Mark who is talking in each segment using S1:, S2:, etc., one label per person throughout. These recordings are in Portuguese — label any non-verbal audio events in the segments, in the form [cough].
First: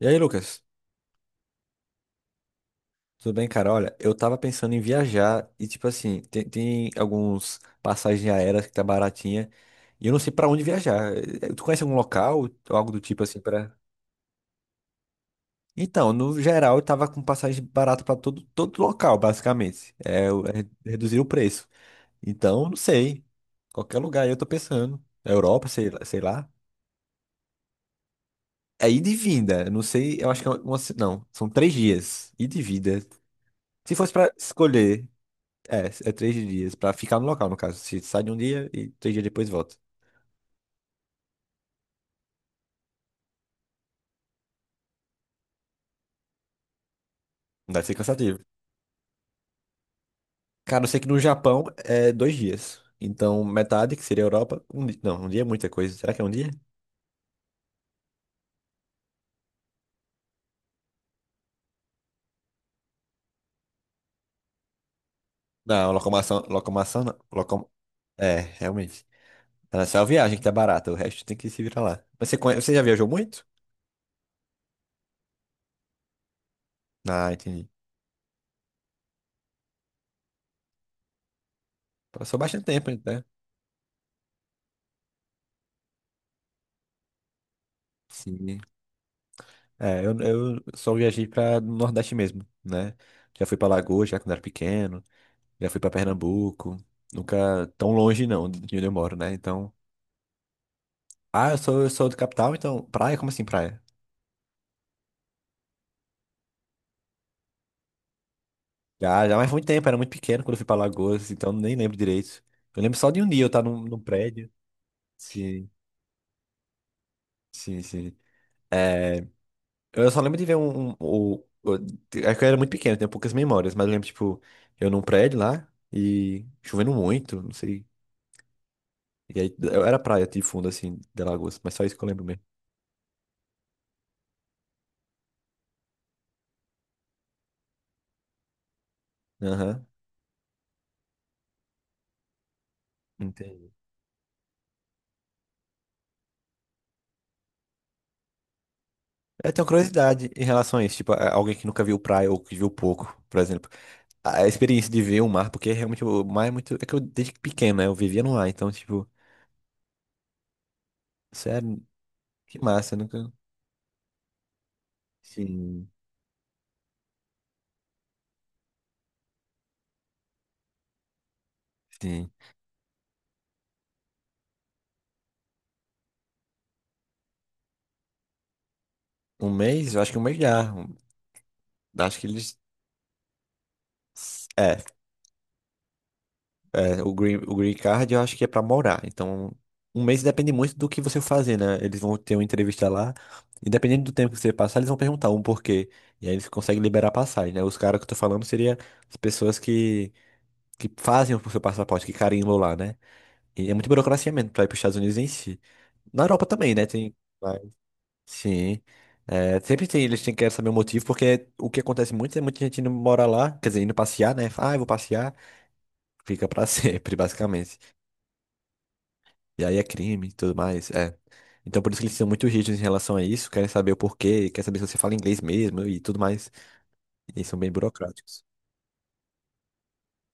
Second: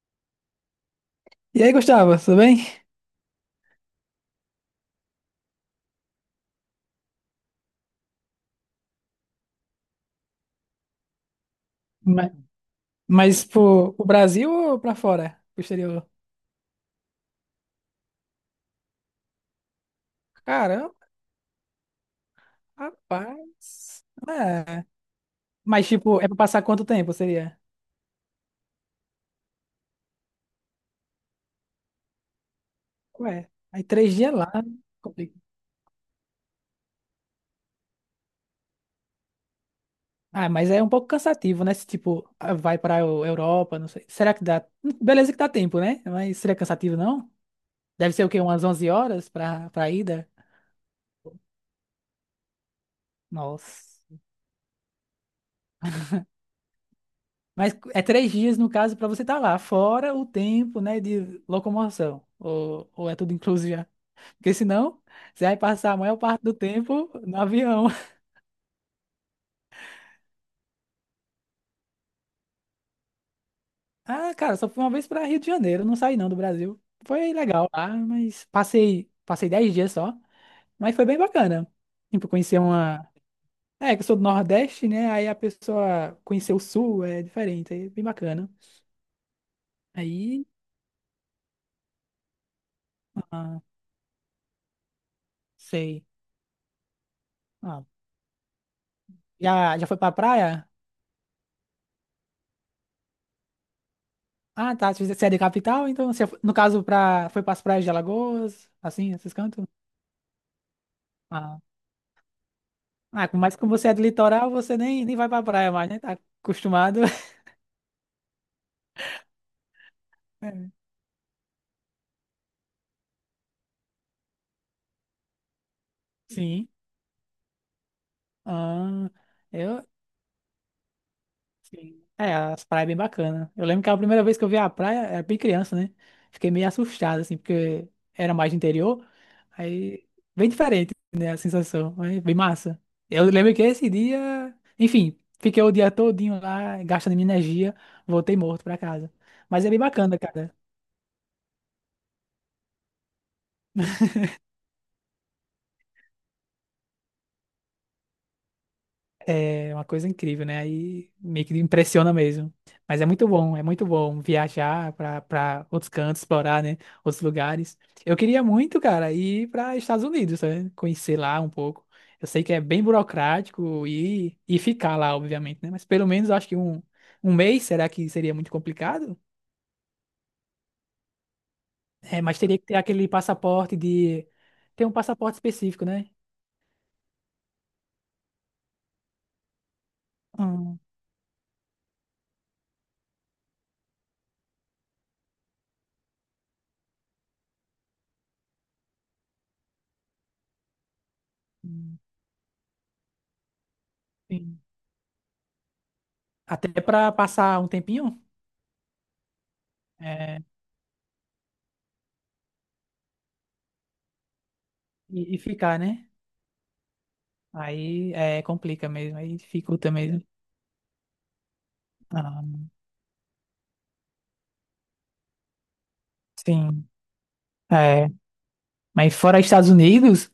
S1: E aí, Lucas?
S2: E aí, Gustavo, tudo bem?
S1: Tudo bem, cara? Olha, eu tava pensando em viajar e, tipo assim, tem alguns passagens aéreas que tá baratinha e eu não sei pra onde viajar. Tu conhece algum
S2: Ma-
S1: local ou algo do tipo assim
S2: Mas,
S1: pra.
S2: pro Brasil ou pra fora? Pro exterior?
S1: Então, no geral, eu tava com passagem barata pra todo local, basicamente. É, é
S2: Caramba,
S1: reduzir o preço. Então, não sei. Qualquer
S2: rapaz.
S1: lugar aí eu tô
S2: É.
S1: pensando. Europa,
S2: Mas,
S1: sei, lá-
S2: tipo,
S1: sei
S2: é pra
S1: lá.
S2: passar quanto tempo seria?
S1: É ida e vinda. Eu não sei, eu acho que é uma. Não, são 3 dias. Ida e vinda.
S2: Ué, aí
S1: Se fosse
S2: três
S1: pra
S2: dias lá.
S1: escolher.
S2: Complicado.
S1: É, 3 dias, pra ficar no local, no caso. Se sai de um dia e 3 dias depois volta.
S2: Ah, mas é um pouco cansativo, né? Se, tipo, ah, vai pra Europa, não sei. Será que dá? Beleza que dá tempo, né? Mas seria cansativo, não?
S1: Não deve ser
S2: Deve ser o
S1: cansativo.
S2: quê? Umas 11 horas pra ida?
S1: Cara, eu sei que no Japão é 2 dias. Então,
S2: Nossa.
S1: metade, que seria a Europa, um dia. Não, um dia é muita coisa. Será que é um dia?
S2: Mas é 3 dias, no caso, pra você estar lá, fora o tempo, né, de locomoção. Ou é tudo incluso já? Porque senão, você vai passar
S1: Não,
S2: a maior
S1: locomoção,
S2: parte do
S1: locomoção,
S2: tempo
S1: não.
S2: no
S1: Locom...
S2: avião. [laughs]
S1: É, realmente. Tá só a viagem que tá barata, o resto tem que se virar lá. Mas você já viajou muito?
S2: Ah, cara, só fui uma vez para Rio de Janeiro, não saí não do Brasil.
S1: Ah,
S2: Foi
S1: entendi.
S2: legal lá, mas passei 10 dias só, mas foi bem bacana. Tipo,
S1: Passou
S2: conhecer
S1: bastante tempo,
S2: uma.
S1: né?
S2: É, que eu sou do Nordeste, né? Aí a pessoa conhecer o Sul é diferente, aí é bem bacana.
S1: Sim. É, eu,
S2: Aí,
S1: eu só viajei pra Nordeste mesmo, né? Já fui
S2: ah,
S1: pra Lagoa, já quando era pequeno. Já fui pra
S2: sei.
S1: Pernambuco. Nunca
S2: Ah,
S1: tão longe, não, de onde eu moro, né? Então.
S2: já foi pra praia?
S1: Ah, eu sou do capital, então. Praia? Como assim, praia?
S2: Ah, tá. Você é de capital, então você, no caso, pra, foi pras praias de Alagoas, assim,
S1: Já,
S2: esses
S1: já, mas foi
S2: cantos?
S1: muito tempo, era muito pequeno quando eu fui pra Alagoas, então
S2: Ah,
S1: nem lembro direito. Eu lembro só de um
S2: Ah,
S1: dia eu
S2: mas
S1: estar
S2: como
S1: num,
S2: você é
S1: num
S2: do litoral,
S1: prédio.
S2: você nem vai pra
S1: Sim,
S2: praia mais, né? Tá acostumado. [laughs]
S1: sim, sim. É, eu só lembro de ver
S2: É.
S1: um. É que eu era muito pequeno, tenho poucas memórias, mas eu lembro, tipo, eu num prédio lá e
S2: Sim.
S1: chovendo muito, não sei.
S2: Ah,
S1: E aí
S2: eu.
S1: era praia de fundo, assim, de Alagoas, mas só isso que
S2: Sim.
S1: eu lembro
S2: É,
S1: mesmo.
S2: as praias é bem bacanas. Eu lembro que a primeira vez que eu vi a praia era bem criança, né? Fiquei meio assustado, assim, porque era mais de interior.
S1: Aham.
S2: Aí, bem diferente, né? A sensação. Mas bem massa. Eu lembro que
S1: Entendi.
S2: esse dia. Enfim, fiquei o dia todinho lá, gastando minha energia, voltei morto pra casa.
S1: Eu
S2: Mas
S1: tenho
S2: é bem bacana,
S1: curiosidade em
S2: cara.
S1: relação a isso, tipo, alguém que nunca viu praia ou que viu pouco, por exemplo. A experiência de ver o mar, porque realmente o mar é muito. É que eu desde pequeno, né? Eu vivia no mar, então, tipo,
S2: É uma coisa incrível, né? Aí meio que
S1: sério,
S2: impressiona mesmo.
S1: que massa, eu
S2: Mas
S1: nunca.
S2: é muito bom viajar para outros
S1: Sim.
S2: cantos, explorar, né? Outros lugares. Eu queria muito, cara, ir para Estados Unidos, né? Conhecer lá um pouco. Eu
S1: Sim.
S2: sei que é bem burocrático e ficar lá, obviamente, né? Mas pelo menos eu acho que um mês, será que seria muito complicado?
S1: Um mês? Eu acho que um mês já. Acho
S2: É,
S1: que
S2: mas teria
S1: eles.
S2: que ter aquele passaporte de.
S1: É,
S2: Tem um passaporte específico, né?
S1: é, o Green Card eu acho que é pra morar. Então, um mês depende muito
S2: Hum,
S1: do que você fazer, né? Eles vão ter uma entrevista lá. E dependendo do tempo que você passar, eles vão perguntar um porquê. E aí eles conseguem liberar a passagem, né? Os caras que eu tô falando seria as pessoas que fazem o seu
S2: hum,
S1: passaporte, que carimbam lá, né? E é muito burocracia mesmo
S2: sim.
S1: pra ir pros Estados Unidos em si. Na Europa
S2: Até
S1: também, né?
S2: para
S1: Tem. Vai.
S2: passar um tempinho,
S1: Sim. É, sempre tem, eles têm
S2: é,
S1: que saber o motivo, porque o que acontece muito é muita gente indo morar lá, quer dizer, indo passear, né? Ah, eu vou passear,
S2: e ficar, né?
S1: fica pra [laughs] sempre, basicamente.
S2: Aí é, complica mesmo, aí
S1: E aí é
S2: dificulta mesmo.
S1: crime e tudo mais, é. Então por isso que eles são
S2: Ah,
S1: muito rígidos em relação a isso, querem saber o porquê, querem saber se você fala inglês mesmo e tudo mais.
S2: sim.
S1: E são bem
S2: É.
S1: burocráticos.
S2: Mas fora Estados Unidos,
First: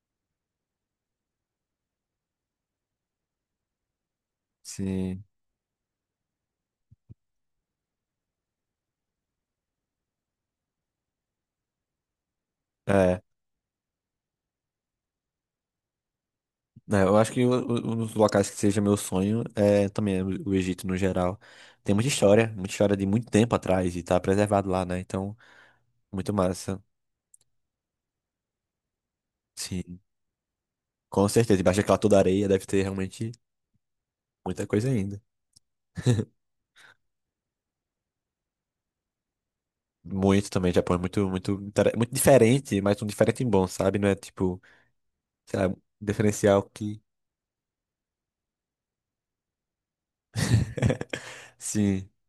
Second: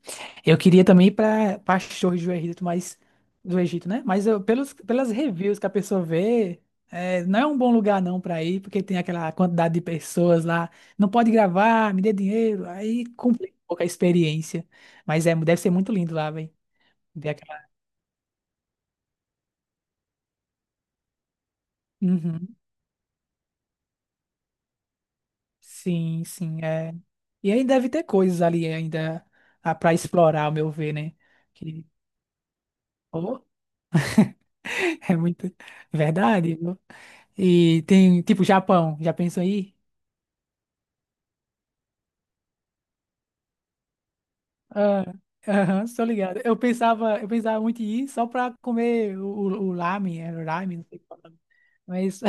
S2: eu queria também ir para as torres do Egito, mas do Egito, né? Pelas
S1: Sim.
S2: reviews que a pessoa vê, é, não é um bom lugar não para ir, porque tem aquela quantidade de pessoas lá, não pode gravar, me dê dinheiro, aí
S1: É.
S2: complica um pouco a experiência. Mas é, deve ser muito lindo lá, velho.
S1: né, eu
S2: Ver
S1: acho que o-
S2: aquela.
S1: o- um dos locais que seja meu sonho é também o Egito no geral. Tem
S2: Uhum.
S1: muita história de muito tempo atrás e tá preservado lá, né? Então,
S2: Sim,
S1: muito
S2: sim,
S1: massa.
S2: é. E aí deve ter coisas ali ainda para
S1: Sim,
S2: explorar, ao meu ver, né?
S1: com certeza. Embaixo
S2: Que,
S1: daquela toda areia deve ter realmente
S2: oh,
S1: muita coisa
S2: [laughs] é
S1: ainda.
S2: muito
S1: [laughs]
S2: verdade, viu? E tem, tipo, Japão, já pensou aí?
S1: Muito também, Japão é muito, muito diferente, mas um diferente bom, sabe? Não é tipo,
S2: Ah,
S1: sei lá, um
S2: aham, estou ligado. Eu
S1: diferencial que.
S2: pensava, eu pensava muito em ir só para comer o ramen, é ramen, não sei qual é o nome.
S1: [laughs] Sim,
S2: Mas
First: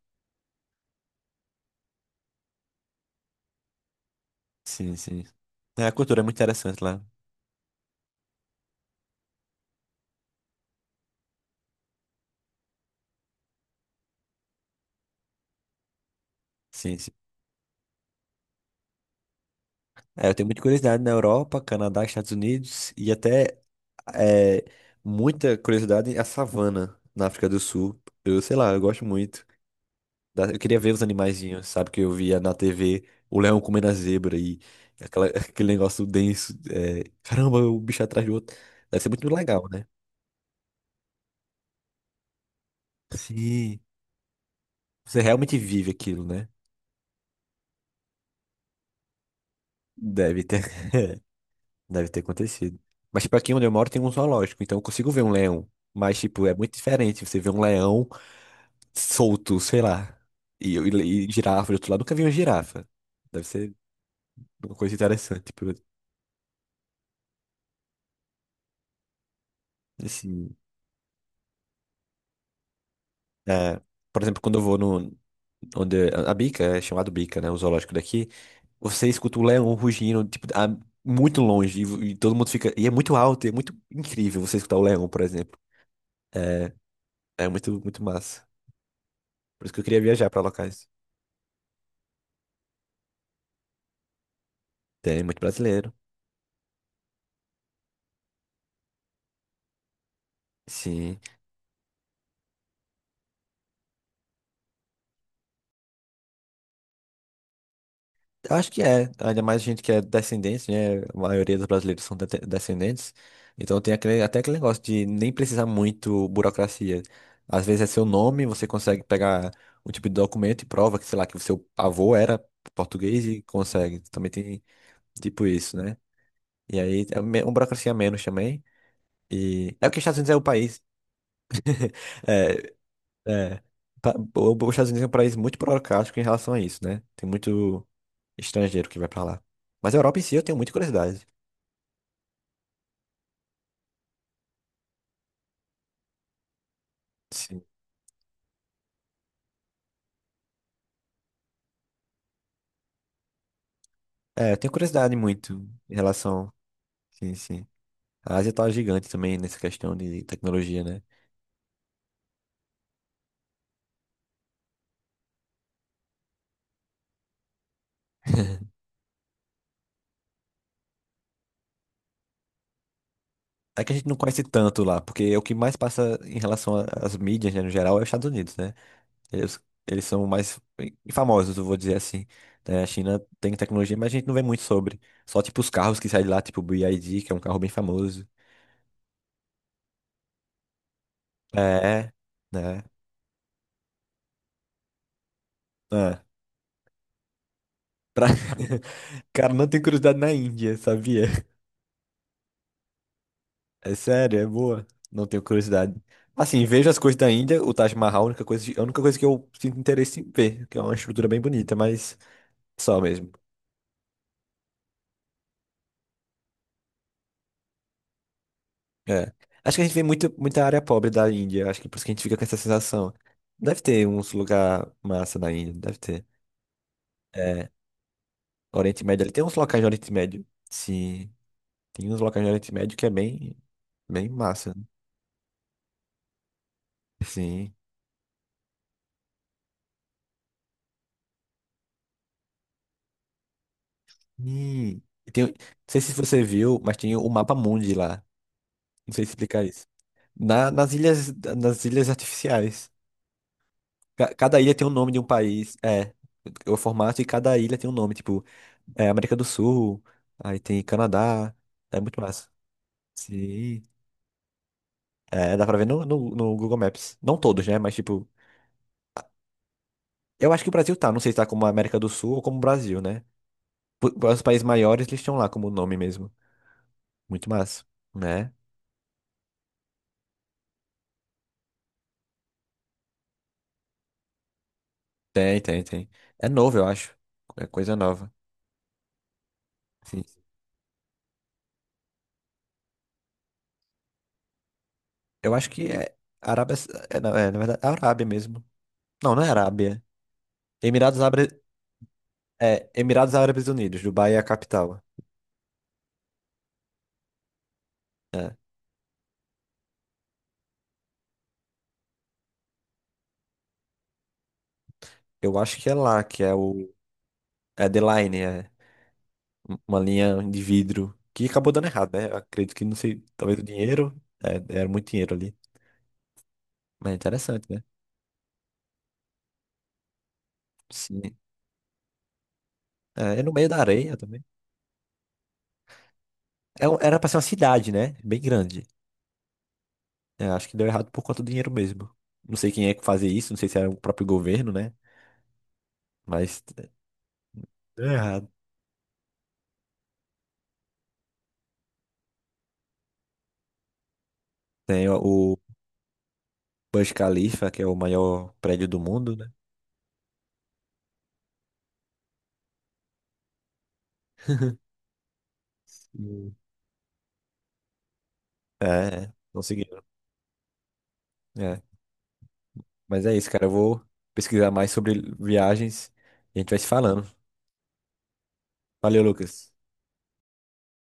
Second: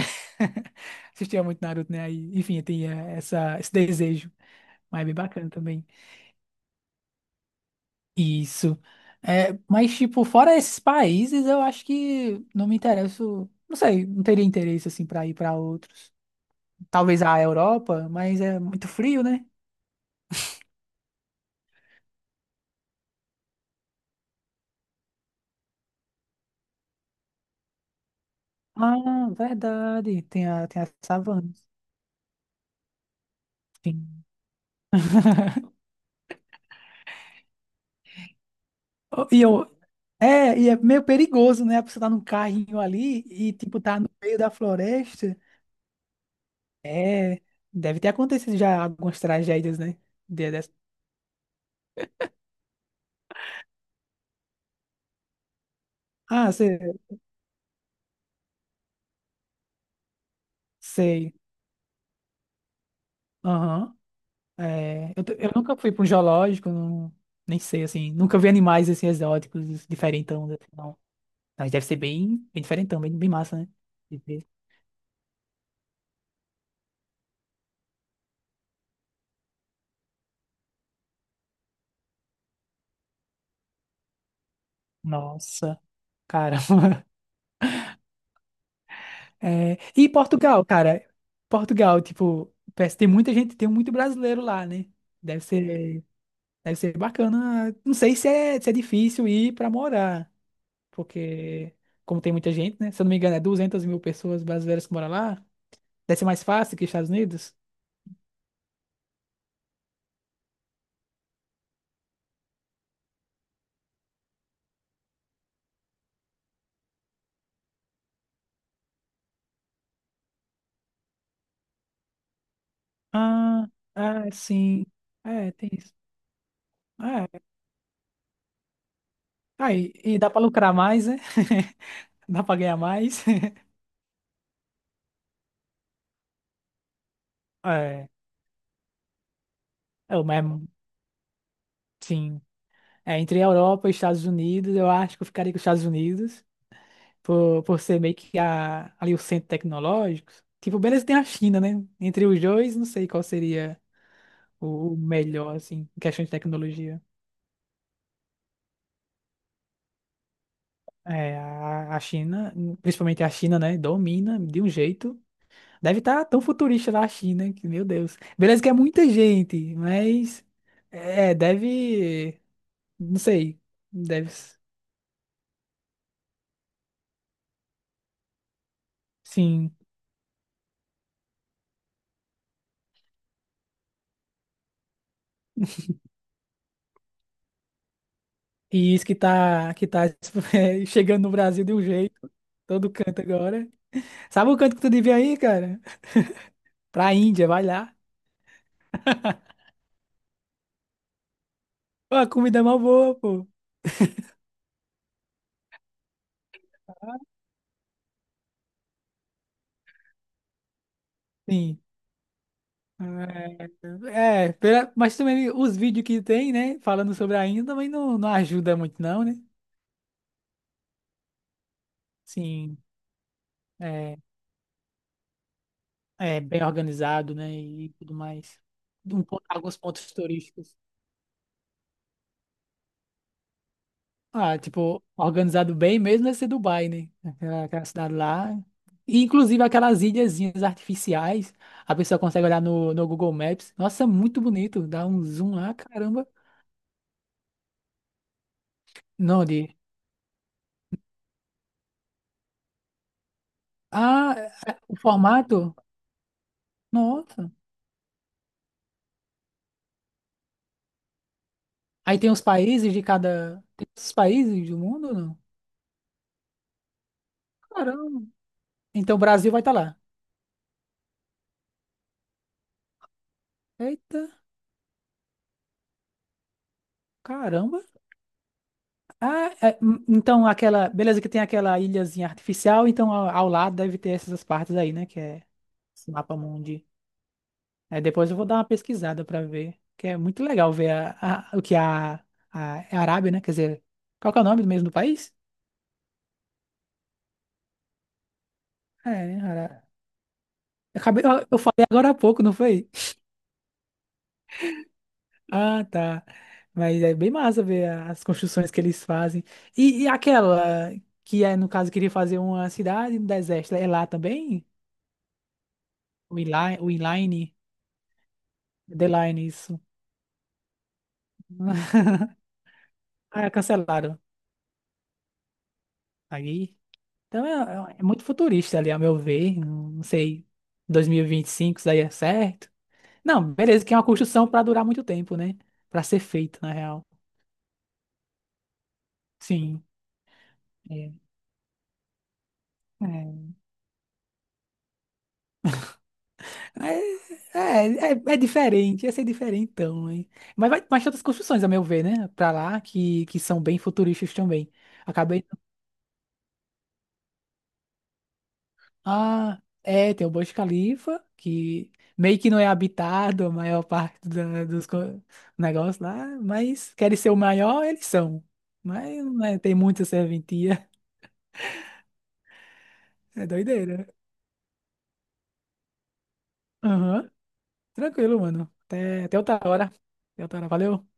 S2: [laughs] assistia muito Naruto, né? Aí, enfim, eu tinha esse desejo,
S1: sim,
S2: mas é bem
S1: sim.
S2: bacana também.
S1: É, a cultura é muito interessante lá.
S2: Isso. É, mas, tipo, fora esses países, eu acho que não me interesso. Não sei, não teria interesse, assim, pra ir pra outros.
S1: Sim, sim.
S2: Talvez a Europa, mas é muito frio, né?
S1: É, eu tenho muita curiosidade na Europa, Canadá, Estados Unidos e até é, muita curiosidade em a savana na África do Sul. Eu sei lá, eu gosto
S2: Ah,
S1: muito.
S2: verdade. Tem
S1: Eu
S2: a,
S1: queria
S2: tem a
S1: ver os
S2: savana.
S1: animaizinhos, sabe? Que eu via na TV o leão comendo a
S2: Sim.
S1: zebra e [laughs] aquele negócio denso. É, caramba, o bicho atrás do outro. Deve ser
S2: Oh,
S1: muito legal, né?
S2: E é meio perigoso, né? A pessoa tá num carrinho ali e,
S1: Sim.
S2: tipo, tá no meio da
S1: Você
S2: floresta.
S1: realmente vive aquilo, né?
S2: É, deve ter acontecido já algumas tragédias, né?
S1: Deve
S2: De-
S1: ter,
S2: dessa-
S1: [laughs] deve ter acontecido. Mas, tipo, aqui onde eu moro tem um zoológico, então eu consigo ver um leão. Mas, tipo,
S2: Ah,
S1: é muito
S2: sei,
S1: diferente você ver um leão solto, sei lá. E
S2: sei.
S1: girafa do outro lado, nunca vi uma girafa. Deve ser
S2: Aham.
S1: uma coisa
S2: É, eu, t-
S1: interessante.
S2: eu
S1: Tipo,
S2: nunca fui para um zoológico, nem sei, assim. Nunca vi animais, assim, exóticos, diferentão,
S1: assim,
S2: assim, não. Mas deve ser bem, bem diferentão, bem, bem massa, né?
S1: é,
S2: De
S1: por exemplo,
S2: ver.
S1: quando eu vou no. Onde a Bica, é chamado Bica, né? O zoológico daqui. Você escuta o leão rugindo, tipo, muito longe. E todo mundo fica. E é muito alto, e é muito incrível você escutar o leão, por exemplo.
S2: Nossa, cara.
S1: É,
S2: [laughs]
S1: é, muito, muito massa. Por isso
S2: É,
S1: que eu queria
S2: e
S1: viajar pra
S2: Portugal,
S1: locais.
S2: cara? Portugal, tipo, parece que tem muita gente, tem muito brasileiro lá, né?
S1: Tem muito
S2: Deve
S1: brasileiro.
S2: ser, deve ser bacana. Não sei se é difícil ir para morar,
S1: Sim.
S2: porque, como tem muita gente, né? Se eu não me engano, é 200 mil pessoas brasileiras que moram lá. Deve ser mais fácil que Estados Unidos.
S1: Eu acho que é. Ainda mais gente que é descendente, né? A maioria dos brasileiros são descendentes. Então tem aquele, até aquele negócio de nem precisar muito burocracia. Às vezes é seu nome, você consegue pegar um tipo de documento e prova que, sei lá, que o seu avô era português e
S2: Ah,
S1: consegue.
S2: é,
S1: Também tem
S2: sim.
S1: tipo
S2: É, tem
S1: isso,
S2: isso.
S1: né? E aí é
S2: É.
S1: uma burocracia a menos também. E é
S2: Aí,
S1: porque os Estados
S2: e
S1: Unidos
S2: dá
S1: é
S2: pra
S1: o
S2: lucrar
S1: país.
S2: mais, né? [laughs]
S1: [laughs]
S2: Dá pra
S1: É,
S2: ganhar mais.
S1: é.
S2: [laughs]
S1: Os Estados Unidos é um país muito burocrático em relação a isso, né? Tem muito
S2: É,
S1: estrangeiro que vai pra lá. Mas a Europa em
S2: eu
S1: si eu tenho
S2: mesmo,
S1: muita curiosidade.
S2: sim. É, entre a Europa e Estados Unidos, eu acho que eu ficaria com os Estados Unidos,
S1: Sim.
S2: por ser meio que a, ali o centro tecnológico. Tipo, beleza, tem a China, né? Entre os dois, não sei qual seria
S1: É, eu tenho
S2: o
S1: curiosidade
S2: melhor,
S1: muito
S2: assim,
S1: em
S2: em questão de
S1: relação.
S2: tecnologia.
S1: Sim, sim. A Ásia tá gigante também nessa questão de tecnologia, né?
S2: É, a China, principalmente a China, né, domina de um jeito. Deve estar tão futurista lá a China, que, meu Deus. Beleza que
S1: [laughs]
S2: é muita gente, mas é, deve, não sei,
S1: É que a gente não
S2: deve
S1: conhece tanto lá, porque o que mais passa em relação às mídias, né, no geral, é os Estados Unidos, né? Eles,
S2: sim.
S1: eles são mais famosos, eu vou dizer assim. Né? A China tem tecnologia, mas a gente não vê muito sobre. Só, tipo, os carros que saem de lá, tipo o BYD, que é um carro bem famoso.
S2: E isso que tá, [laughs] é, chegando no Brasil de um
S1: É,
S2: jeito,
S1: né?
S2: todo canto agora. Sabe o canto que tu devia ir, cara?
S1: Ah,
S2: Pra Índia, vai lá.
S1: pra... [laughs] Cara, não tem curiosidade na Índia, sabia?
S2: Pô, a comida é mó boa, pô.
S1: É sério, é boa. Não tenho curiosidade. Assim, vejo as coisas da Índia, o Taj Mahal, a única coisa que eu sinto interesse em ver, que é uma estrutura bem bonita,
S2: Sim.
S1: mas só mesmo.
S2: Pela- mas também os vídeos que tem, né, falando sobre a Índia também não ajuda muito não,
S1: É.
S2: né?
S1: Acho que a gente vê muito, muita área pobre da Índia, acho que por isso que a gente fica com essa
S2: Sim,
S1: sensação. Deve ter
S2: é,
S1: uns lugar massa na Índia, deve ter.
S2: é bem organizado, né,
S1: É,
S2: e tudo mais.
S1: Oriente Médio, ali tem uns
S2: Alguns
S1: locais no Oriente
S2: pontos
S1: Médio.
S2: turísticos.
S1: Sim, tem uns locais no Oriente Médio que é bem, bem
S2: Ah,
S1: massa.
S2: tipo, organizado bem mesmo deve ser Dubai, né? Aquela,
S1: Sim.
S2: aquela cidade lá. E, inclusive aquelas ilhazinhas artificiais, a pessoa consegue olhar no Google Maps. Nossa, muito bonito,
S1: Hum.
S2: dá um
S1: E tem, não
S2: zoom lá,
S1: sei se
S2: caramba.
S1: você viu, mas tem o Mapa Mundi lá. Não sei
S2: Não,
S1: explicar
S2: de...
S1: isso. Nas ilhas artificiais.
S2: Ah,
S1: Cada ilha
S2: é,
S1: tem o
S2: o
S1: nome de um
S2: formato?
S1: país. É, o formato e
S2: Nossa.
S1: cada ilha tem um nome. Tipo, é, América do Sul, aí tem Canadá. É
S2: Aí
S1: muito
S2: tem os
S1: massa.
S2: países de cada.
S1: Sim.
S2: Tem os países do mundo ou não?
S1: É, dá pra ver no Google Maps. Não todos, né? Mas,
S2: Caramba.
S1: tipo,
S2: Então o Brasil vai estar lá.
S1: eu acho que o Brasil tá. Não sei se tá como América do Sul ou como Brasil, né?
S2: Eita,
S1: Os países maiores, eles estão lá como nome mesmo. Muito
S2: caramba.
S1: massa, né?
S2: Ah, é, então aquela. Beleza, que tem aquela ilhazinha artificial, então ao lado deve ter essas partes aí, né? Que é
S1: Tem, tem, tem.
S2: esse mapa
S1: É novo, eu
S2: mundi.
S1: acho. É coisa
S2: Aí depois
S1: nova.
S2: eu vou dar uma pesquisada para ver. Que é
S1: Sim.
S2: muito legal ver o que é a Arábia, né? Quer dizer, qual que é o nome mesmo do país?
S1: Eu acho que é Arábia. É, não, é, na verdade, é Arábia mesmo.
S2: É,
S1: Não, não
S2: né?
S1: é Arábia.
S2: Eu,
S1: Emirados
S2: acabei, eu,
S1: Árabes,
S2: eu falei agora há pouco, não foi?
S1: é, Emirados Árabes Unidos, Dubai é a capital.
S2: Ah, tá. Mas é bem massa ver as
S1: É,
S2: construções que eles fazem. E aquela que é, no caso, queria fazer uma cidade no deserto, é lá também?
S1: eu acho que é lá,
S2: O
S1: que é
S2: inline, o
S1: o.
S2: inline,
S1: É The Line, é
S2: The Line, isso.
S1: uma linha de vidro. Que acabou dando
S2: [laughs]
S1: errado, né? Eu acredito que não sei,
S2: Ah,
S1: talvez o
S2: cancelaram.
S1: dinheiro. É, era muito dinheiro ali.
S2: Aí.
S1: Mas é
S2: Então
S1: interessante, né?
S2: é muito futurista ali, a meu ver. Não sei, dois mil não sei,
S1: Sim.
S2: 2025 isso aí é certo.
S1: É,
S2: Não,
S1: no meio da
S2: beleza, que é uma
S1: areia também.
S2: construção para durar muito tempo, né? Para ser feito, na
S1: É um-
S2: real.
S1: era pra ser uma cidade, né? Bem grande.
S2: Sim.
S1: É, acho que deu
S2: É.
S1: errado por conta do dinheiro mesmo. Não sei quem é que fazia
S2: é.
S1: isso, não sei se era o próprio governo, né? Mas é,
S2: É,
S1: deu
S2: é, é,
S1: errado.
S2: diferente, ia ser diferente então, hein? Mas tem outras construções, a meu ver, né? Pra lá, que são bem futuristas também.
S1: Tem o
S2: Acabei.
S1: o Burj Khalifa, que é o maior prédio do mundo, né?
S2: Ah, é, tem o Burj Khalifa, que meio que não é habitado a maior parte dos negócios lá,
S1: Sim.
S2: mas querem ser o maior, eles são.
S1: É,
S2: Mas
S1: é,
S2: não é-
S1: não
S2: tem
S1: seguiram.
S2: muita serventia.
S1: É. Mas é
S2: [laughs] É
S1: isso, cara. Eu vou
S2: doideira.
S1: pesquisar mais sobre viagens e a gente vai se falando.
S2: Aham, tranquilo, mano.
S1: Valeu,
S2: Até outra
S1: Lucas.
S2: hora. Até outra hora, valeu.